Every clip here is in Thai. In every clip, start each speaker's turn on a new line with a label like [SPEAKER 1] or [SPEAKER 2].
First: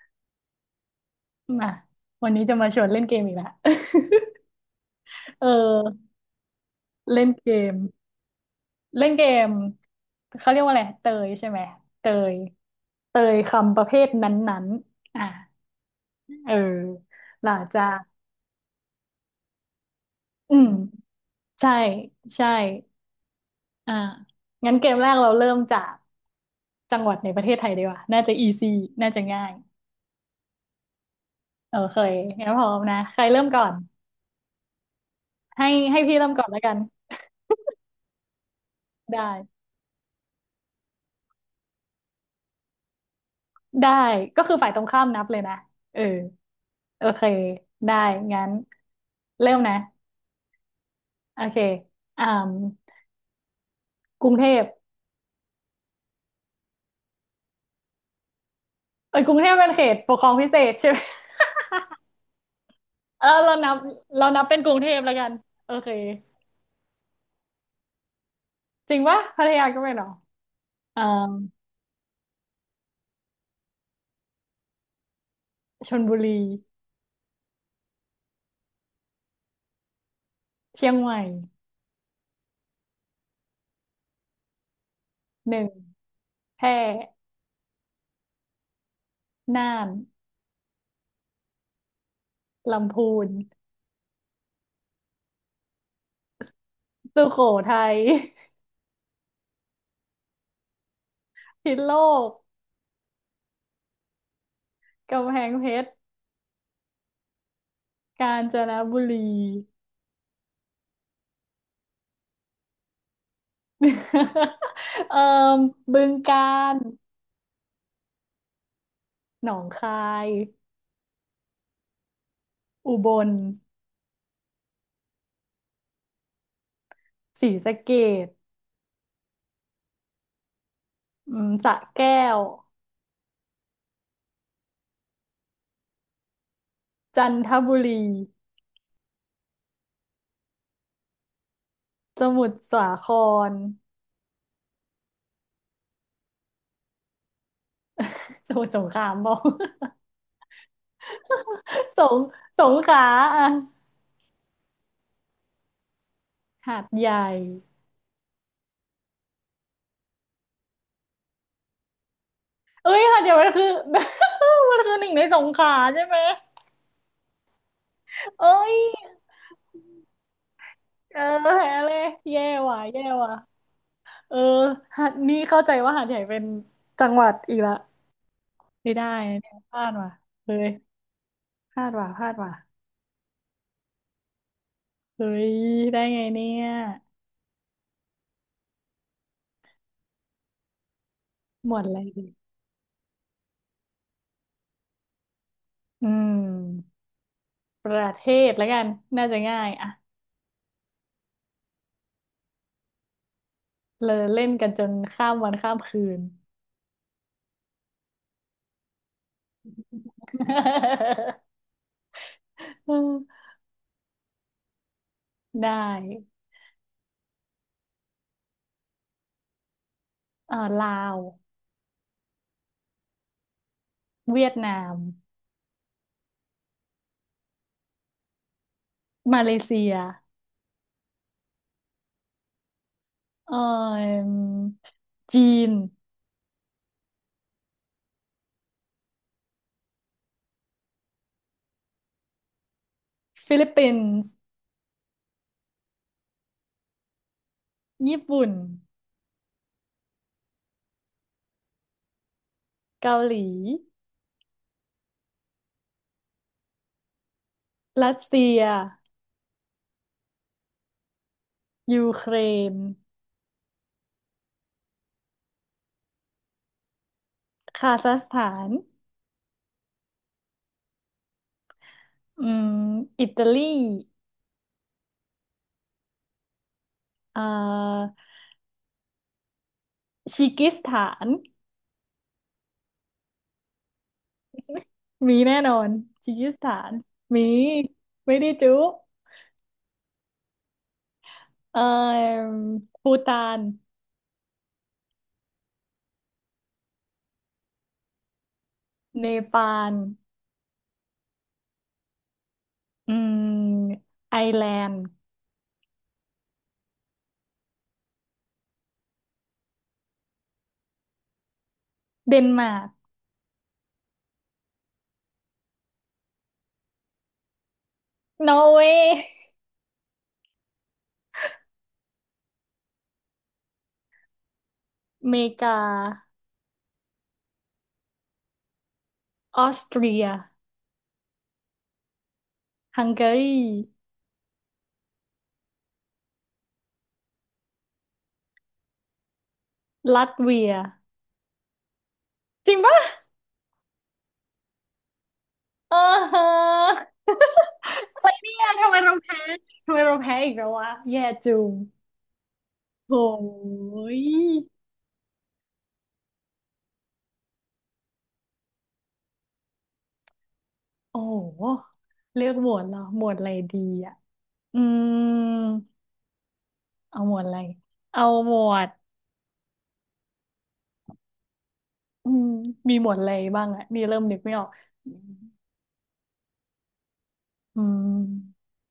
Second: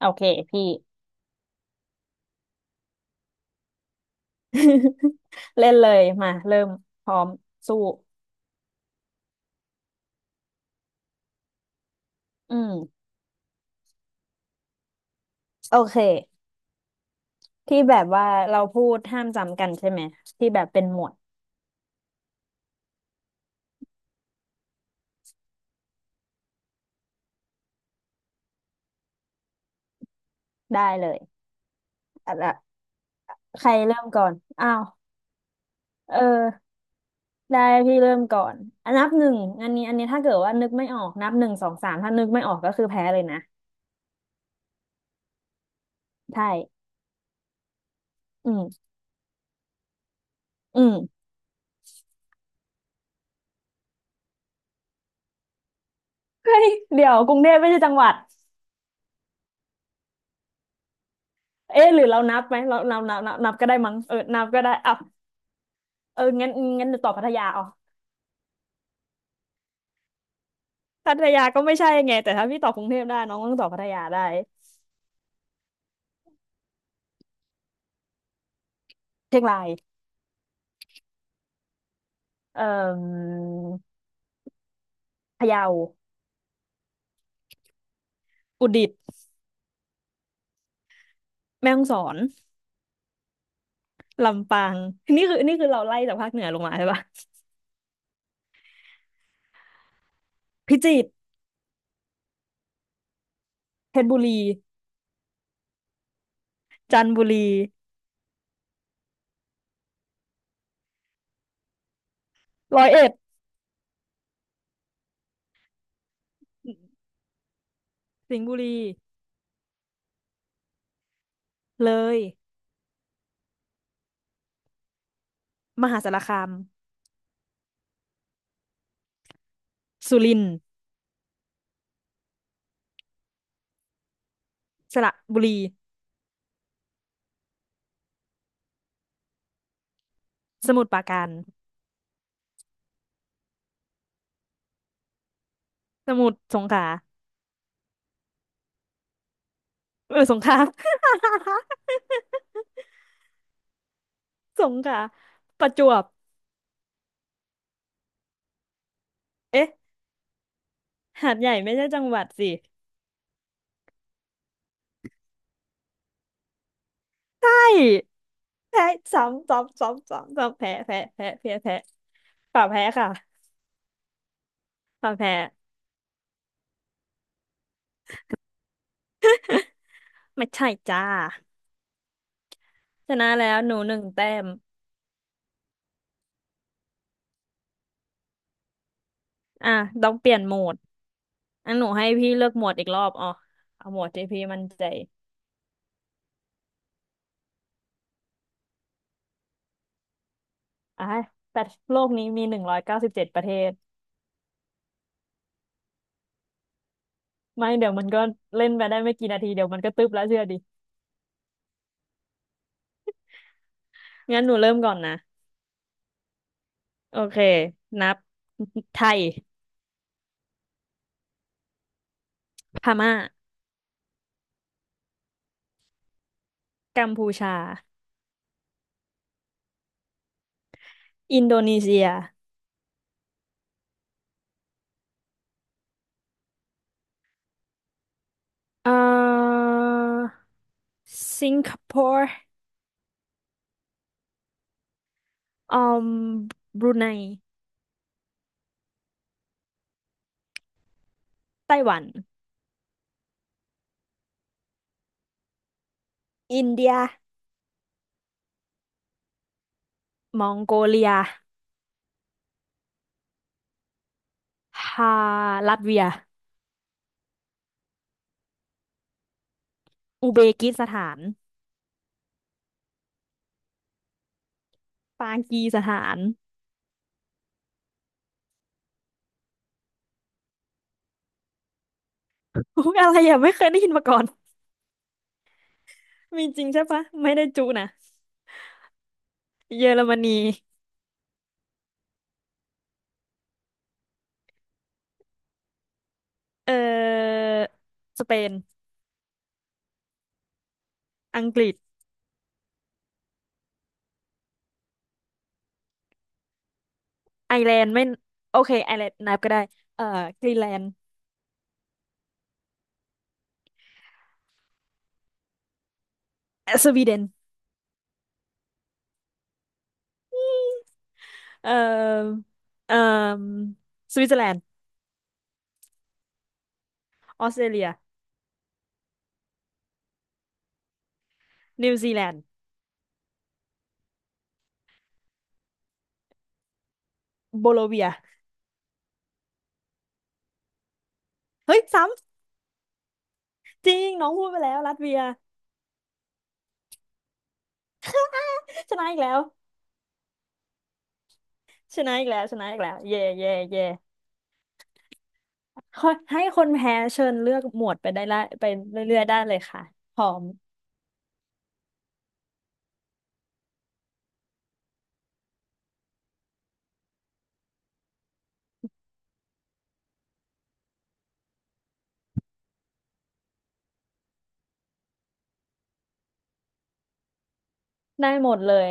[SPEAKER 1] โอเคพี่
[SPEAKER 2] มาวันนี้จะมาชวนเล่นเกมอีกแล้ว เอ
[SPEAKER 1] เล่นเลย
[SPEAKER 2] อ
[SPEAKER 1] มาเริ่มพร้อ
[SPEAKER 2] เล่
[SPEAKER 1] ม
[SPEAKER 2] นเกม
[SPEAKER 1] สู้
[SPEAKER 2] เล่นเกมเขาเรียกว่าอะไรเตยใช่ไหมเตย
[SPEAKER 1] อืม
[SPEAKER 2] เตยคำประเภทนั้นๆ
[SPEAKER 1] โอเค
[SPEAKER 2] เออหลัง
[SPEAKER 1] ที่
[SPEAKER 2] จา
[SPEAKER 1] แบ
[SPEAKER 2] ก
[SPEAKER 1] บว่าเราพูดห้ามจำกันใช่ไหมที่
[SPEAKER 2] อื
[SPEAKER 1] แบบ
[SPEAKER 2] ม
[SPEAKER 1] เป็นหมวด
[SPEAKER 2] ใช่ใช่อ่างั้นเกมแรกเราเริ่มจากจังหวัดในประเทศไทยดีกว่าน่าจะอีซีน่าจะง่าย
[SPEAKER 1] ได้เลย
[SPEAKER 2] โอเค
[SPEAKER 1] อ่ะ
[SPEAKER 2] งั้น
[SPEAKER 1] ละ
[SPEAKER 2] พร้อมนะใครเริ่มก่
[SPEAKER 1] ใค
[SPEAKER 2] อ
[SPEAKER 1] ร
[SPEAKER 2] น
[SPEAKER 1] เริ่มก่อนอ้าว
[SPEAKER 2] ให้ให้พี่
[SPEAKER 1] เออ
[SPEAKER 2] เริ่มก่อนแล้วกัน
[SPEAKER 1] ได้พี่เริ่มก่อนอันนับหนึ่ง
[SPEAKER 2] ได้
[SPEAKER 1] อันนี้ถ้าเกิดว่านึกไม่ออกนับหนึ่งสองสามถ้านึกไม่ออกก็คือแพ้เลยนะ
[SPEAKER 2] ได้ก็คือฝ่ายตรงข้ามนับเลยนะเออ
[SPEAKER 1] ใช่
[SPEAKER 2] โอเคได้งั้
[SPEAKER 1] อื
[SPEAKER 2] น
[SPEAKER 1] ม
[SPEAKER 2] เริ่มนะ
[SPEAKER 1] อืม
[SPEAKER 2] โอเคอ่ากรุงเทพ
[SPEAKER 1] เฮ้ยเดี๋ยวกรุงเทพไม่ใช่จังหวัด
[SPEAKER 2] เอ้ยกรุงเทพเป็นเขตปกครองพิเศษใช่ไหม
[SPEAKER 1] เอ๊ะหรือเรานับไหมเราเรานับ
[SPEAKER 2] เออ
[SPEAKER 1] นับนั
[SPEAKER 2] เรา
[SPEAKER 1] บก็
[SPEAKER 2] นั
[SPEAKER 1] ได้
[SPEAKER 2] บ
[SPEAKER 1] มั้งเออ
[SPEAKER 2] เรานั
[SPEAKER 1] นั
[SPEAKER 2] บ
[SPEAKER 1] บ
[SPEAKER 2] เป็
[SPEAKER 1] ก็
[SPEAKER 2] นก
[SPEAKER 1] ได้
[SPEAKER 2] รุงเท
[SPEAKER 1] อ่ะ
[SPEAKER 2] พแล้วกันโอเค
[SPEAKER 1] เอองั้นเดี๋ยวตอบพัทยาเอา
[SPEAKER 2] จริงปะพัทยาก็ไม่หรออ่า
[SPEAKER 1] พัทยาก็ไม่ใช่ไงแต่ถ้าพี่ตอบกรุงเทพได้น้องต้องตอบพัทยาได้
[SPEAKER 2] ชลบุรี
[SPEAKER 1] เชียงราย
[SPEAKER 2] เชียงใหม่
[SPEAKER 1] เอ่อพะ
[SPEAKER 2] หนึ่
[SPEAKER 1] เยา
[SPEAKER 2] งแพร่
[SPEAKER 1] อุตรดิตถ์
[SPEAKER 2] น่าน
[SPEAKER 1] แม่ฮ่องสอน
[SPEAKER 2] ลำพูน
[SPEAKER 1] ลำปางนี่คือเราไล่จากภาคเหนือลงมาใช่ปะ
[SPEAKER 2] สุโขทัย
[SPEAKER 1] พิจิตร
[SPEAKER 2] พิษณุโลก
[SPEAKER 1] เพชรบุรี
[SPEAKER 2] กำแพงเพชร
[SPEAKER 1] จันทบุรี
[SPEAKER 2] กาญจนบุรี
[SPEAKER 1] ร้อยเอ็ด
[SPEAKER 2] เอ่อบึงกาฬ
[SPEAKER 1] สิงห์บุรี
[SPEAKER 2] หนองคาย
[SPEAKER 1] เลย
[SPEAKER 2] อุบล
[SPEAKER 1] มหาสารคาม
[SPEAKER 2] ศรีสะเกษ
[SPEAKER 1] สุรินทร์
[SPEAKER 2] สระแก้ว
[SPEAKER 1] สระบุรี
[SPEAKER 2] จันทบุรี
[SPEAKER 1] สมุทรปราการ
[SPEAKER 2] สมุทรสาคร
[SPEAKER 1] สมุทรสงขลา
[SPEAKER 2] สมุทรสงครามบอก
[SPEAKER 1] เออสงขลา
[SPEAKER 2] สงสงขลาอ่ะ
[SPEAKER 1] สงขลาประจวบ
[SPEAKER 2] หาดใหญ่
[SPEAKER 1] เอ๊ะหาดใหญ่ไม่ใช่จังหวัดสิ
[SPEAKER 2] เอ้ยหาดใหญ่มันคือ มันคือหนึ่งในสงขลาใช่ไหม
[SPEAKER 1] ใช่
[SPEAKER 2] เอ้ย
[SPEAKER 1] แพ้ซ้ำซ้ำซ้ำซ้ำซ้ำแพ้แพ้
[SPEAKER 2] เออ
[SPEAKER 1] แพ้แพ้
[SPEAKER 2] แพ้
[SPEAKER 1] แพ้
[SPEAKER 2] เลยแย่
[SPEAKER 1] ฝ่า
[SPEAKER 2] ว่ะ
[SPEAKER 1] แพ้
[SPEAKER 2] แย่
[SPEAKER 1] ค่ะ
[SPEAKER 2] ว่ะเออหา
[SPEAKER 1] ฝ่า
[SPEAKER 2] ด
[SPEAKER 1] แพ้
[SPEAKER 2] นี่เข้าใจว่าหาดใหญ่เป็นจังหวัดอีกละไม่ได้นะเนี่ยพลาดว่ะ
[SPEAKER 1] ไม่
[SPEAKER 2] เฮ้
[SPEAKER 1] ใช่
[SPEAKER 2] ย
[SPEAKER 1] จ้า
[SPEAKER 2] พลาดว่ะพลาดว่ะ
[SPEAKER 1] ชนะแล้วหนูหนึ่งแต้ม
[SPEAKER 2] เฮ้ยได้ไงเนี่ย
[SPEAKER 1] อ่ะต้องเปลี่ยนโหมด
[SPEAKER 2] ห
[SPEAKER 1] อั
[SPEAKER 2] ม
[SPEAKER 1] น
[SPEAKER 2] ว
[SPEAKER 1] ห
[SPEAKER 2] ด
[SPEAKER 1] นู
[SPEAKER 2] อะไร
[SPEAKER 1] ให้
[SPEAKER 2] ดี
[SPEAKER 1] พี่เลือกโหมดอีกรอบอ๋อเอาโหมดที่พี่มั่นใจ
[SPEAKER 2] อืม ประเทศแล้วกัน น่าจะง่ายอะ
[SPEAKER 1] อ่ะแต่โลกนี้มี197ประเทศ
[SPEAKER 2] เลยเล่นกันจนข้ามวันข้ามคืน
[SPEAKER 1] ไม่เดี๋ยวมันก็เล่นไปได้ไม่กี่นาทีเดี๋ยวมันก็ตึ๊บแล้วเชื่อดิ งั้นหนูเริ่มก่อนนะ
[SPEAKER 2] ได้
[SPEAKER 1] โอเคนับ ไทย
[SPEAKER 2] ลาว
[SPEAKER 1] พม่า
[SPEAKER 2] เวียดนาม
[SPEAKER 1] กัมพูชา
[SPEAKER 2] มาเลเซีย
[SPEAKER 1] อินโดนีเซีย
[SPEAKER 2] เอ่อจีน
[SPEAKER 1] เอ่อ สิงคโปร์
[SPEAKER 2] ฟิลิปปินส์
[SPEAKER 1] อืมบรูไน
[SPEAKER 2] ญี่ปุ่น
[SPEAKER 1] ไต้หวัน
[SPEAKER 2] เกาหลี
[SPEAKER 1] อินเดีย
[SPEAKER 2] รัสเซีย
[SPEAKER 1] มองโกเลีย
[SPEAKER 2] ยูเครน
[SPEAKER 1] ฮาลัตเวีย
[SPEAKER 2] คาซัคสถาน
[SPEAKER 1] อุเบกิสถาน
[SPEAKER 2] อืมอิตาลี
[SPEAKER 1] ปากีสถาน
[SPEAKER 2] เอ่อชิกิสถาน
[SPEAKER 1] อุ๊ยอะไรอ่ะไม่เคยได้ยินมาก่อน
[SPEAKER 2] มีแน่นอนคีร์
[SPEAKER 1] มี
[SPEAKER 2] กิส
[SPEAKER 1] จริง
[SPEAKER 2] ถา
[SPEAKER 1] ใช่
[SPEAKER 2] น
[SPEAKER 1] ปะ ไม่
[SPEAKER 2] มี
[SPEAKER 1] ได้จุนะ
[SPEAKER 2] ไม่ได้จุ
[SPEAKER 1] เยอรมนี
[SPEAKER 2] เอ่อภูฏาน
[SPEAKER 1] เอ่อสเปน
[SPEAKER 2] เนปาล
[SPEAKER 1] อังกฤษ
[SPEAKER 2] อืมไอร์แลนด์
[SPEAKER 1] ไอร์แลนด์ไม่โอเคไอร์แลนด์นับก็ได้เอ่อกรีนแลนด์
[SPEAKER 2] เดนมาร์ก
[SPEAKER 1] สวีเดน
[SPEAKER 2] นอร์เวย์
[SPEAKER 1] เอ่อเอ่อสวิตเซอร์แลนด์
[SPEAKER 2] อเมริกา
[SPEAKER 1] ออสเตรเลีย
[SPEAKER 2] ออสเตรีย
[SPEAKER 1] นิวซีแลนด์
[SPEAKER 2] ฮังการี
[SPEAKER 1] โบโลเวีย
[SPEAKER 2] ลัตเวีย
[SPEAKER 1] เฮ้ยซ้
[SPEAKER 2] จริงปะ
[SPEAKER 1] ำจริงน้องพูดไปแล้วลัตเวีย
[SPEAKER 2] เออฮะอะไรเนี่ยทำ
[SPEAKER 1] ช
[SPEAKER 2] ไม
[SPEAKER 1] นะ
[SPEAKER 2] เรา
[SPEAKER 1] อีกแล้
[SPEAKER 2] แพ้
[SPEAKER 1] ว
[SPEAKER 2] ทำไมเราแพ้อีกแล้ววะ แย่จุง
[SPEAKER 1] ชนะอีกแล้วชนะอีกแล้วเย่
[SPEAKER 2] โอ้
[SPEAKER 1] เย่เย่
[SPEAKER 2] ย
[SPEAKER 1] ขอให้คนแพ้เชิญเลือกหมวดไปได้ละไปเรื่อยๆได้เลยค่ะพร้อม
[SPEAKER 2] โอ้โหเลือกหมวดเหรอ หมวดอะไรดีอะ อืมเอาหมวดอะไร เอาหมวดอืมมีหมวดอะไรบ้างอะนี่เริ่มนึกไม่ออกอื
[SPEAKER 1] ได้หมด
[SPEAKER 2] ม
[SPEAKER 1] เลย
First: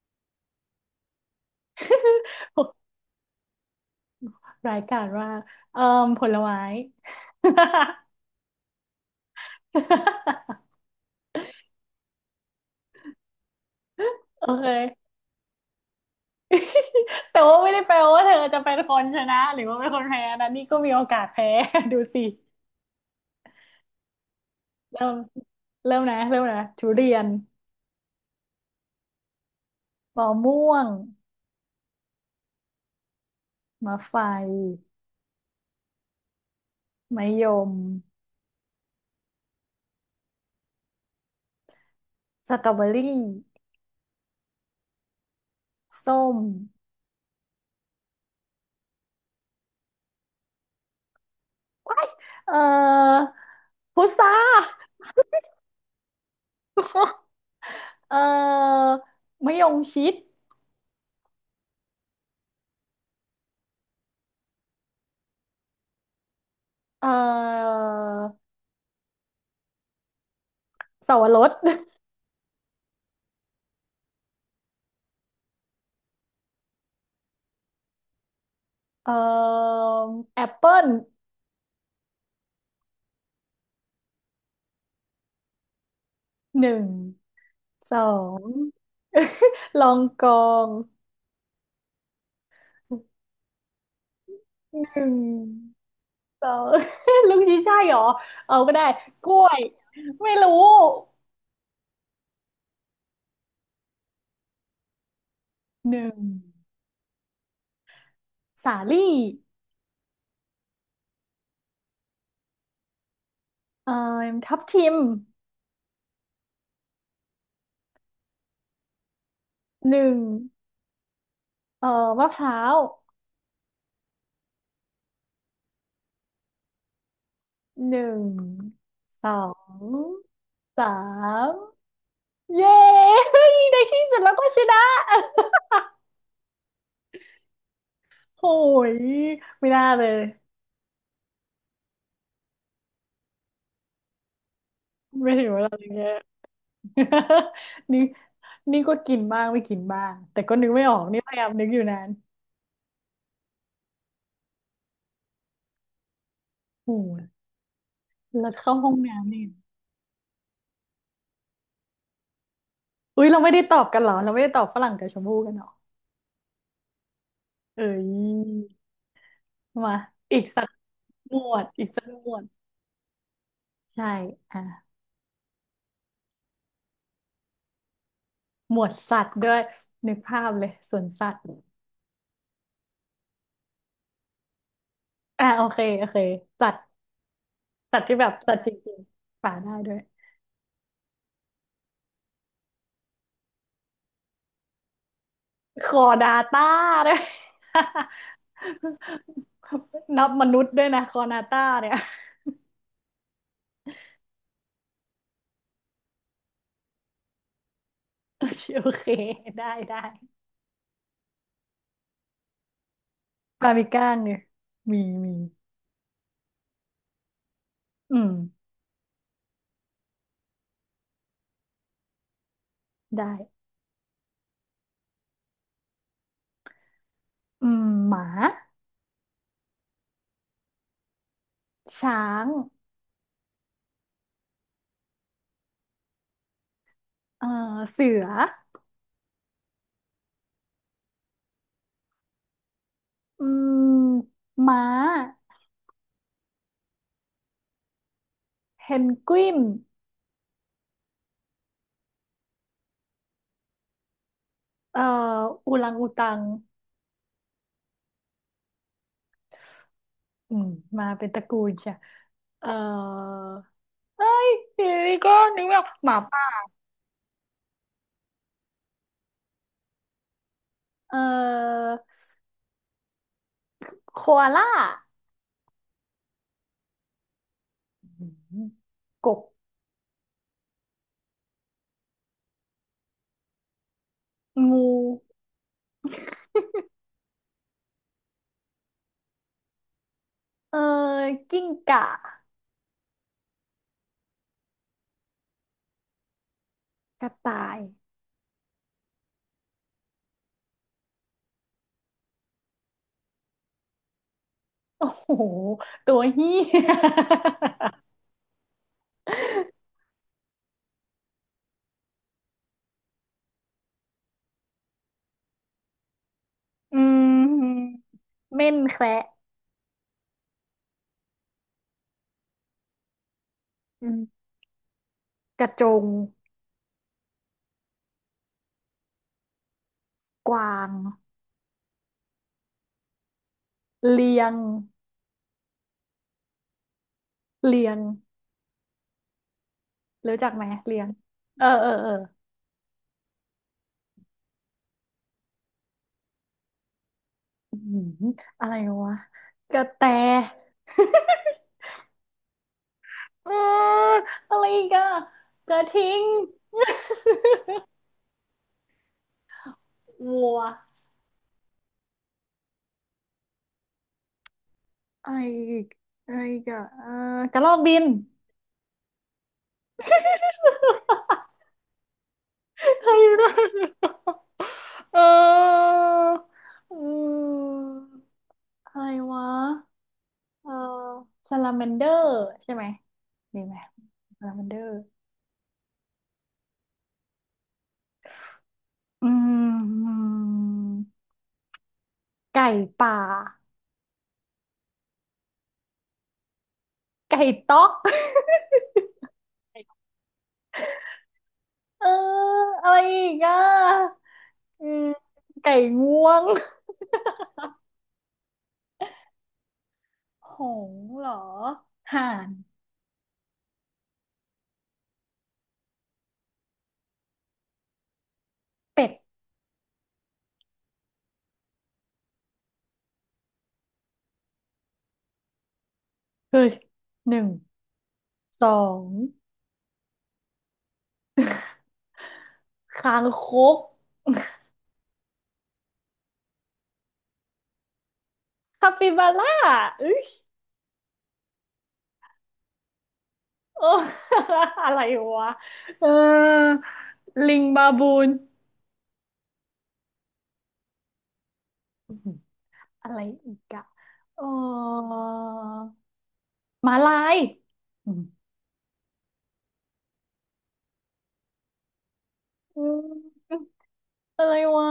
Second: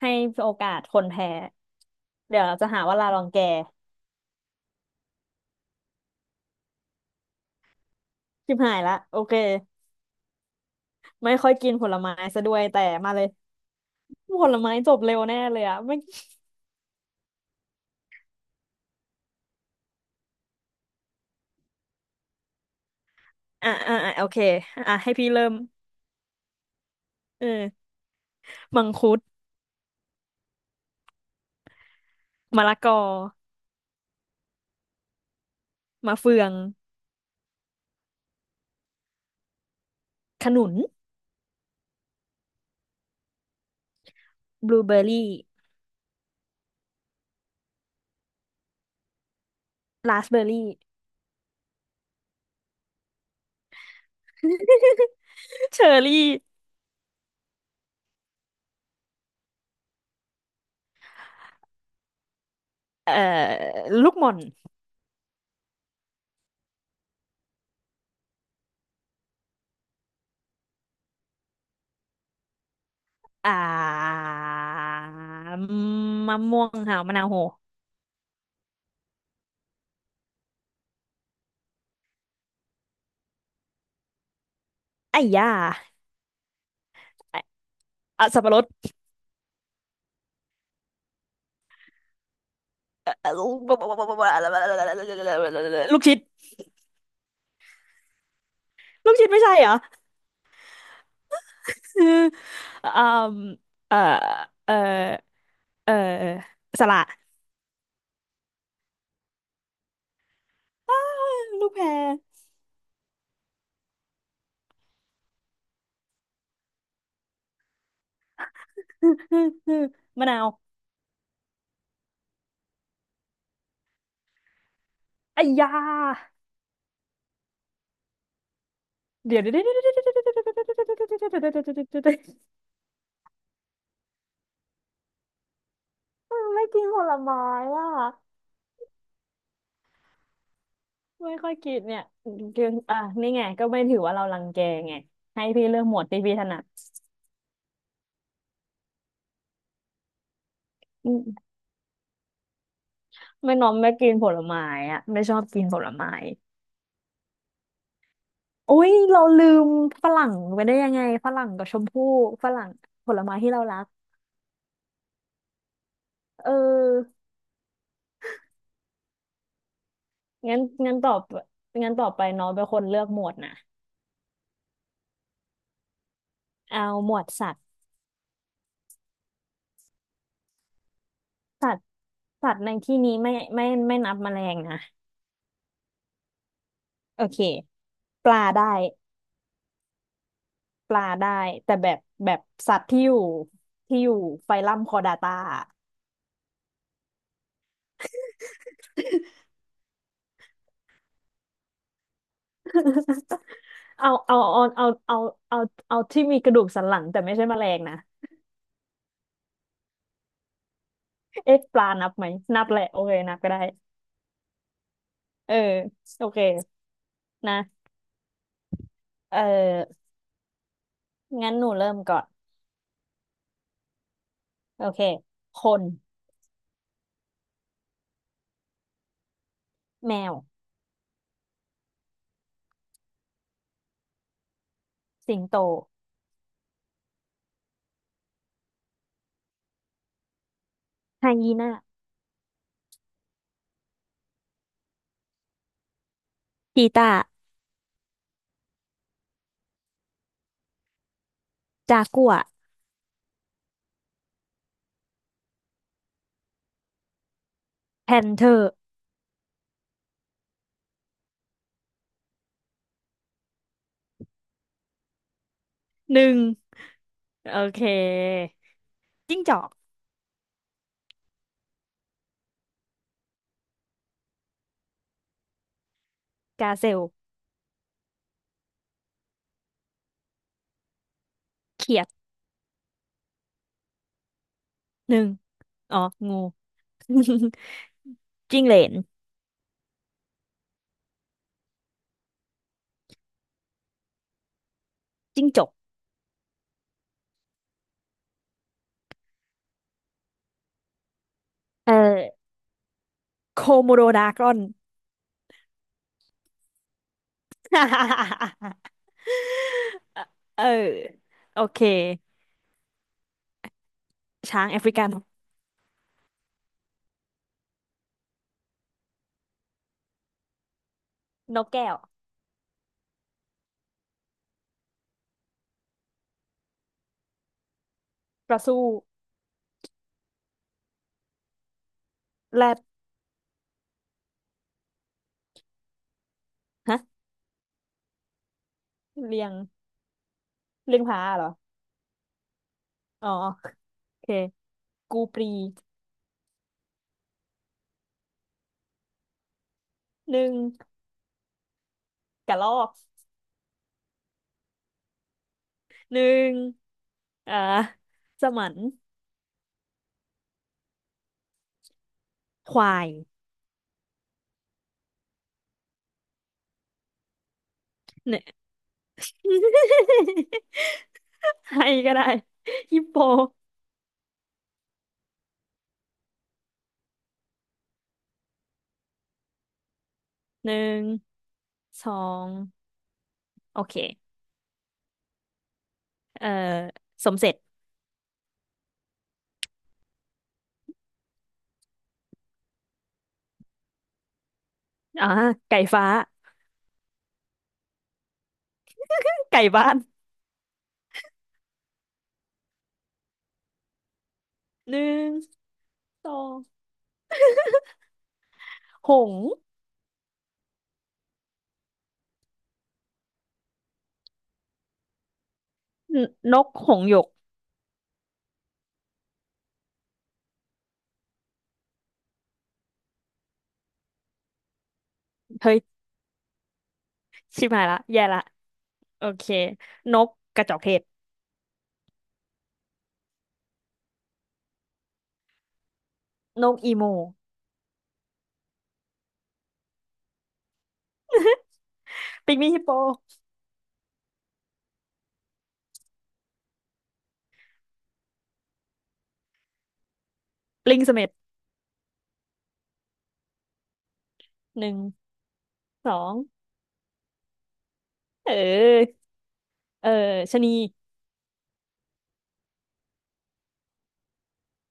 [SPEAKER 1] ให้โอกาสคนแพ้เดี๋ยวเราจะ หาว่าลาลองแก
[SPEAKER 2] รายการว่ากเอ่อผลไม้
[SPEAKER 1] ชิบหายละโอเค ไม่ค่อยกินผลไม้ซะด้วยแต่มาเลย
[SPEAKER 2] โอ
[SPEAKER 1] ผล
[SPEAKER 2] เค
[SPEAKER 1] ไม้จบเร็วแน่เลยอะไม่
[SPEAKER 2] แต่ว่าไม่ได้แปลว่าเธอจะเป็นคนชนะหรือว่าเป็นคนแพ้นะนี่ก็มีโอกาสแพ้ ดูสิ
[SPEAKER 1] อ่ะอ่ะอ่ะโอเคอ่ะ
[SPEAKER 2] เริ่
[SPEAKER 1] ให้
[SPEAKER 2] ม
[SPEAKER 1] พี่เริ่ม
[SPEAKER 2] เริ่มนะ เริ่มนะทุเรียน
[SPEAKER 1] เออมังคุด
[SPEAKER 2] มะม่วง
[SPEAKER 1] มะละกอ
[SPEAKER 2] มะไฟ
[SPEAKER 1] มะเฟือง
[SPEAKER 2] มะยม
[SPEAKER 1] ขนุน
[SPEAKER 2] สตรอเบอรี่
[SPEAKER 1] บลูเบอร์รี่
[SPEAKER 2] ส้ม
[SPEAKER 1] ราสเบอร์รี่
[SPEAKER 2] เอ่อพุทรา
[SPEAKER 1] เชอร์รี่
[SPEAKER 2] เอ่อมะยงชิด
[SPEAKER 1] เอ่อลูกหม่อน
[SPEAKER 2] เอ่อเสาวบรส
[SPEAKER 1] อ่ามะม่วงค่ะมะนาวโห
[SPEAKER 2] เอ่อแอปเปิ้ล
[SPEAKER 1] ไอ้ย่า
[SPEAKER 2] หนึ่งสอ
[SPEAKER 1] อ่ะสับ
[SPEAKER 2] ง
[SPEAKER 1] ปะรด
[SPEAKER 2] ลองกองหนึ่ง
[SPEAKER 1] ลูกชิด
[SPEAKER 2] สอง ลูกชิ้นใช่เหรอเอาก็ได้
[SPEAKER 1] ลูก
[SPEAKER 2] ก
[SPEAKER 1] ชิด
[SPEAKER 2] ล้
[SPEAKER 1] ไม่
[SPEAKER 2] ว
[SPEAKER 1] ใช่
[SPEAKER 2] ย
[SPEAKER 1] เหรอ
[SPEAKER 2] ไม่รู้
[SPEAKER 1] คือ อืมเอ่อเอ่อเอ่
[SPEAKER 2] ห
[SPEAKER 1] อ
[SPEAKER 2] นึ่ง
[SPEAKER 1] สละ
[SPEAKER 2] สาลี่
[SPEAKER 1] อ้าลูกแพร
[SPEAKER 2] เอ่อทับทิม หนึ่ง
[SPEAKER 1] มะนาว
[SPEAKER 2] เอ่อมะพร้าว
[SPEAKER 1] ไอ้ยา
[SPEAKER 2] หนึ่งสอ
[SPEAKER 1] เดี๋ยวเดี๋ยวเด
[SPEAKER 2] ง
[SPEAKER 1] ี๋
[SPEAKER 2] สาม
[SPEAKER 1] ยว
[SPEAKER 2] เย้ ในที่สุดเราก็ชนะ
[SPEAKER 1] เออไม่กินผลไม้อ่ะ
[SPEAKER 2] โอ้ยไม่น่าเลย
[SPEAKER 1] ไม่ค่อยกินเนี่ยกินอ่ะนี่ไงก็ไม่ถือว่าเรารังแกไง
[SPEAKER 2] ไม่
[SPEAKER 1] ให้
[SPEAKER 2] ถึงเว
[SPEAKER 1] พี่
[SPEAKER 2] ลา
[SPEAKER 1] เลือ
[SPEAKER 2] อ
[SPEAKER 1] ก
[SPEAKER 2] ย่า
[SPEAKER 1] ห
[SPEAKER 2] ง
[SPEAKER 1] มว
[SPEAKER 2] เงี้
[SPEAKER 1] ด
[SPEAKER 2] ย
[SPEAKER 1] ที่พี่ถนัด
[SPEAKER 2] นี่นี่ก็กินบ้างไม่กินบ้างแต่ก็นึกไม่ออก
[SPEAKER 1] อื
[SPEAKER 2] นี่พยา
[SPEAKER 1] ม
[SPEAKER 2] ยามนึกอยู่นาน
[SPEAKER 1] ไม่น้อมไม่กินผลไม้อ่ะไม่ชอบกินผลไม้
[SPEAKER 2] โอ้ยแล้วเข้า
[SPEAKER 1] อุ้
[SPEAKER 2] ห้อ
[SPEAKER 1] ย
[SPEAKER 2] ง
[SPEAKER 1] เรา
[SPEAKER 2] น้ำนี่
[SPEAKER 1] ลืมฝรั่งไปได้ยังไงฝรั่งกับชมพู่ฝรั่งผล
[SPEAKER 2] อุ้ย
[SPEAKER 1] ไม้
[SPEAKER 2] เรา
[SPEAKER 1] ที่
[SPEAKER 2] ไม่ได้
[SPEAKER 1] เรา
[SPEAKER 2] ตอ
[SPEAKER 1] รั
[SPEAKER 2] บ
[SPEAKER 1] ก
[SPEAKER 2] กันเหรอเราไม่ได้ตอบฝรั่งกับชมพู่กันเหรอ
[SPEAKER 1] เออ
[SPEAKER 2] เอ้ยมาอีก
[SPEAKER 1] งั้น
[SPEAKER 2] สัก
[SPEAKER 1] งั้นตอบ
[SPEAKER 2] หมวดอีก
[SPEAKER 1] งั้น
[SPEAKER 2] สั
[SPEAKER 1] ต่
[SPEAKER 2] ก
[SPEAKER 1] อไป
[SPEAKER 2] หมวด
[SPEAKER 1] น้องเป็นคนเลือกหมวดนะ
[SPEAKER 2] ใช่อ่ะ
[SPEAKER 1] เอาหมวดสัตว์
[SPEAKER 2] หมวดสัตว์ด้วยนึกภาพเลยสวนสัตว์
[SPEAKER 1] สัตว์สัตว์ในที่นี้ไม่ไม่ไม่นับแมลงนะ
[SPEAKER 2] โอเคโอเคสัตว์
[SPEAKER 1] โอเค
[SPEAKER 2] สัตว์ที่แบ
[SPEAKER 1] ป
[SPEAKER 2] บ
[SPEAKER 1] ลา
[SPEAKER 2] สัตว์จ
[SPEAKER 1] ได้
[SPEAKER 2] ริงๆป่าได้ด้วย
[SPEAKER 1] ปลาได้แต่แบบสัตว์ที่อยู่ไฟลัมคอร์ดาตา
[SPEAKER 2] คอนาต้าด้วย นับมนุษย์ด้วยนะคอนาต้าเนี่ย
[SPEAKER 1] เอาเอาเอาเอาเอาเอาเอาที่มีกระดูกสันหลังแต่ไม่ใช่แมลงนะ
[SPEAKER 2] โอเคโอเคได้ได้
[SPEAKER 1] เอ๊ะปลานับไหมนับแหละโอเคนับก็ได้
[SPEAKER 2] ปลามีก้างเนี่ยมีมี
[SPEAKER 1] เออโอเคนะ
[SPEAKER 2] อืม
[SPEAKER 1] เอองั้นหนูเริ่มก่อน
[SPEAKER 2] ได้
[SPEAKER 1] โอเคคน
[SPEAKER 2] อืมหมา
[SPEAKER 1] แมว
[SPEAKER 2] ช้าง
[SPEAKER 1] สิงโต
[SPEAKER 2] เอ่อเสือ
[SPEAKER 1] ไฮยีน่า
[SPEAKER 2] อืมม้า
[SPEAKER 1] ชีตา
[SPEAKER 2] เพนกวิน
[SPEAKER 1] จากัวร์
[SPEAKER 2] เอ่ออูรังอูตัง
[SPEAKER 1] แพนเธอร์
[SPEAKER 2] อืมมาเป็นตระกูลใช่เอ่อ เอ้ยทีนี้ก็นึกไม่ออกหมา
[SPEAKER 1] หนึ่ง
[SPEAKER 2] ป่า
[SPEAKER 1] โอเคจิ้งจอก
[SPEAKER 2] เอ่อโคอาล่า
[SPEAKER 1] กาเซล
[SPEAKER 2] อืมกบ
[SPEAKER 1] เขียด
[SPEAKER 2] งู
[SPEAKER 1] หนึ่ง อ๋อ งู จิ้งเหลน
[SPEAKER 2] เอ่อกิ้งก่า
[SPEAKER 1] จิ้งจก
[SPEAKER 2] กระต่าย
[SPEAKER 1] เออโคโมโดดากรอน
[SPEAKER 2] โอ้โห ตัวเหี้ย
[SPEAKER 1] เออ โอเค ช้างแอฟริกัน
[SPEAKER 2] อืมเม่นแคระ
[SPEAKER 1] นกแก้ว
[SPEAKER 2] อืมกระจง
[SPEAKER 1] กระสู้
[SPEAKER 2] กวาง
[SPEAKER 1] แรด
[SPEAKER 2] เลียง
[SPEAKER 1] ฮะ
[SPEAKER 2] เลียง
[SPEAKER 1] เรียง
[SPEAKER 2] รู้จักไหม เลี
[SPEAKER 1] เรีย
[SPEAKER 2] ย
[SPEAKER 1] ง
[SPEAKER 2] ง
[SPEAKER 1] ผาเหรอ
[SPEAKER 2] เออ เออ เออ
[SPEAKER 1] อ๋อ โอเค กูปรี
[SPEAKER 2] อืมอะไรวะกระแต
[SPEAKER 1] หนึ่งกระรอก
[SPEAKER 2] เอออะไรอีกอะกระทิ
[SPEAKER 1] ห
[SPEAKER 2] ง
[SPEAKER 1] นึ่งเอ่อสมัน
[SPEAKER 2] วัว
[SPEAKER 1] ควาย
[SPEAKER 2] อะไรอีกอะไรอีกอะเออกระรอกบิน
[SPEAKER 1] เนี่ย ให้ก็ได้ฮิ
[SPEAKER 2] ใค
[SPEAKER 1] ป
[SPEAKER 2] ร
[SPEAKER 1] โป
[SPEAKER 2] ได้เอออืมอะไรวะเอ
[SPEAKER 1] ห
[SPEAKER 2] อ
[SPEAKER 1] นึ่ง
[SPEAKER 2] ซาลาแมนเดอ
[SPEAKER 1] สอ
[SPEAKER 2] ร์
[SPEAKER 1] ง
[SPEAKER 2] ใช่ไหมดีไหม
[SPEAKER 1] โอเค
[SPEAKER 2] ซาลาแมนเดอร์
[SPEAKER 1] เอ่อสมเสร็จ
[SPEAKER 2] อืมไก่ป่า
[SPEAKER 1] อ่าไก่ฟ้า
[SPEAKER 2] ไก่ต๊อก
[SPEAKER 1] ไก่บ้าน
[SPEAKER 2] เอออะไรอีกอ่ะอื
[SPEAKER 1] หนึ่
[SPEAKER 2] ม
[SPEAKER 1] ง
[SPEAKER 2] ไก่ง
[SPEAKER 1] ส
[SPEAKER 2] ว
[SPEAKER 1] อ
[SPEAKER 2] ง
[SPEAKER 1] งหงส์
[SPEAKER 2] หงส์เหรอห่าน
[SPEAKER 1] นนกหงส์หยก
[SPEAKER 2] เป็ด
[SPEAKER 1] เฮ้ย
[SPEAKER 2] เฮ้ยหนึ่ง
[SPEAKER 1] ชิบหายละแย่ละ
[SPEAKER 2] สอง
[SPEAKER 1] โอเค นกกระจอกเทศ
[SPEAKER 2] คางคก
[SPEAKER 1] นกอีโม
[SPEAKER 2] คาปิบาร่าเอ้ย
[SPEAKER 1] ปิงมี่ฮิปโป
[SPEAKER 2] โอ้ อะไรวะเออลิงบาบูน
[SPEAKER 1] ลิงเสม็ด
[SPEAKER 2] อื้อหืออะไรอีกอะเอ
[SPEAKER 1] หนึ่ง
[SPEAKER 2] อ
[SPEAKER 1] สอง
[SPEAKER 2] หมาลายอืม
[SPEAKER 1] เออ เออชะนี
[SPEAKER 2] อืมอะไรวะ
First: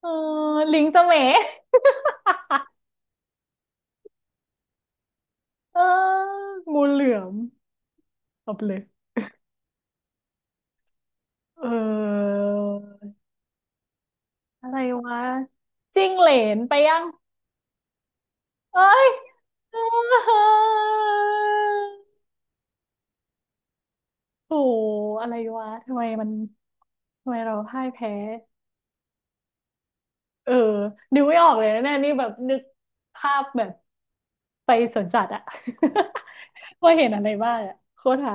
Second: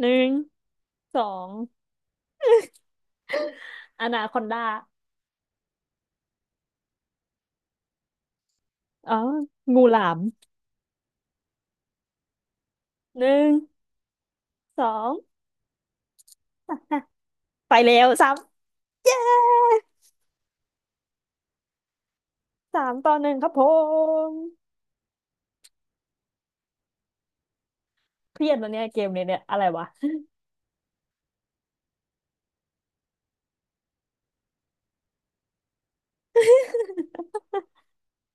[SPEAKER 2] เอ
[SPEAKER 1] ห
[SPEAKER 2] อ
[SPEAKER 1] นึ่ง
[SPEAKER 2] ลิงสม
[SPEAKER 1] ส
[SPEAKER 2] ย
[SPEAKER 1] องอนาคอนดา
[SPEAKER 2] เอองูเหลือมเอาไปเลย
[SPEAKER 1] อ๋อ งูหลาม
[SPEAKER 2] เออ
[SPEAKER 1] หนึ่ง
[SPEAKER 2] อะไร
[SPEAKER 1] สอง
[SPEAKER 2] วะจิ้งเหลนไป
[SPEAKER 1] อ่
[SPEAKER 2] ยั
[SPEAKER 1] ะ
[SPEAKER 2] ง
[SPEAKER 1] ไปแล้วสาม
[SPEAKER 2] เอ้ย
[SPEAKER 1] เย้ 3-1ครับผม
[SPEAKER 2] โอ้โห อะไรวะทำไมมันทำไมเราพ่ายแพ้
[SPEAKER 1] เครียดวันเนี้ยเกมเนี้ยเนี่ยอะไรวะ
[SPEAKER 2] เออนึกไม่ออกเลยนะเนี่ยนี่แบบนึกภาพแบบไปสวนสัตว์อะ ว่าเห็นอะไรบ้างอะโคตรหา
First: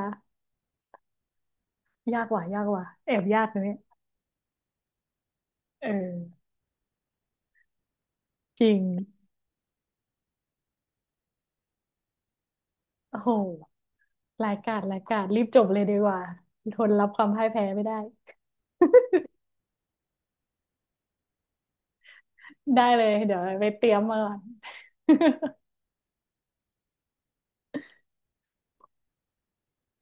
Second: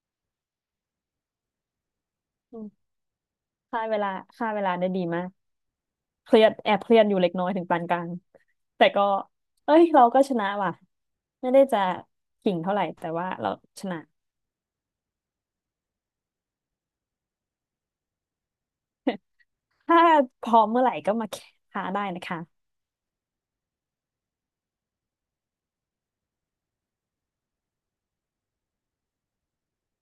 [SPEAKER 2] ยากว่ะยากว่ะแอบยากนะเนี่ย
[SPEAKER 1] ค่าเวลาค่าเวลาได้ดีมาก
[SPEAKER 2] เออ
[SPEAKER 1] เครียดแอบเครียดอยู่เล็กน้อยถึงปานกลาง
[SPEAKER 2] จริง
[SPEAKER 1] แต่ก็เอ้ยเราก็ชนะว่ะไม่ได้จะขิงเท่าไหร่แต่
[SPEAKER 2] โอ้
[SPEAKER 1] ว่า
[SPEAKER 2] โห
[SPEAKER 1] เราชนะ
[SPEAKER 2] รายการรายการรีบจบเลยดีกว่าทนรับความพ่ายแพ้ไม่ได้
[SPEAKER 1] ถ้าพร้อมเมื่อไหร่ก็มาท้าได้นะคะ
[SPEAKER 2] ได้เลยเดี๋ยวไปเตรียมมาก่อน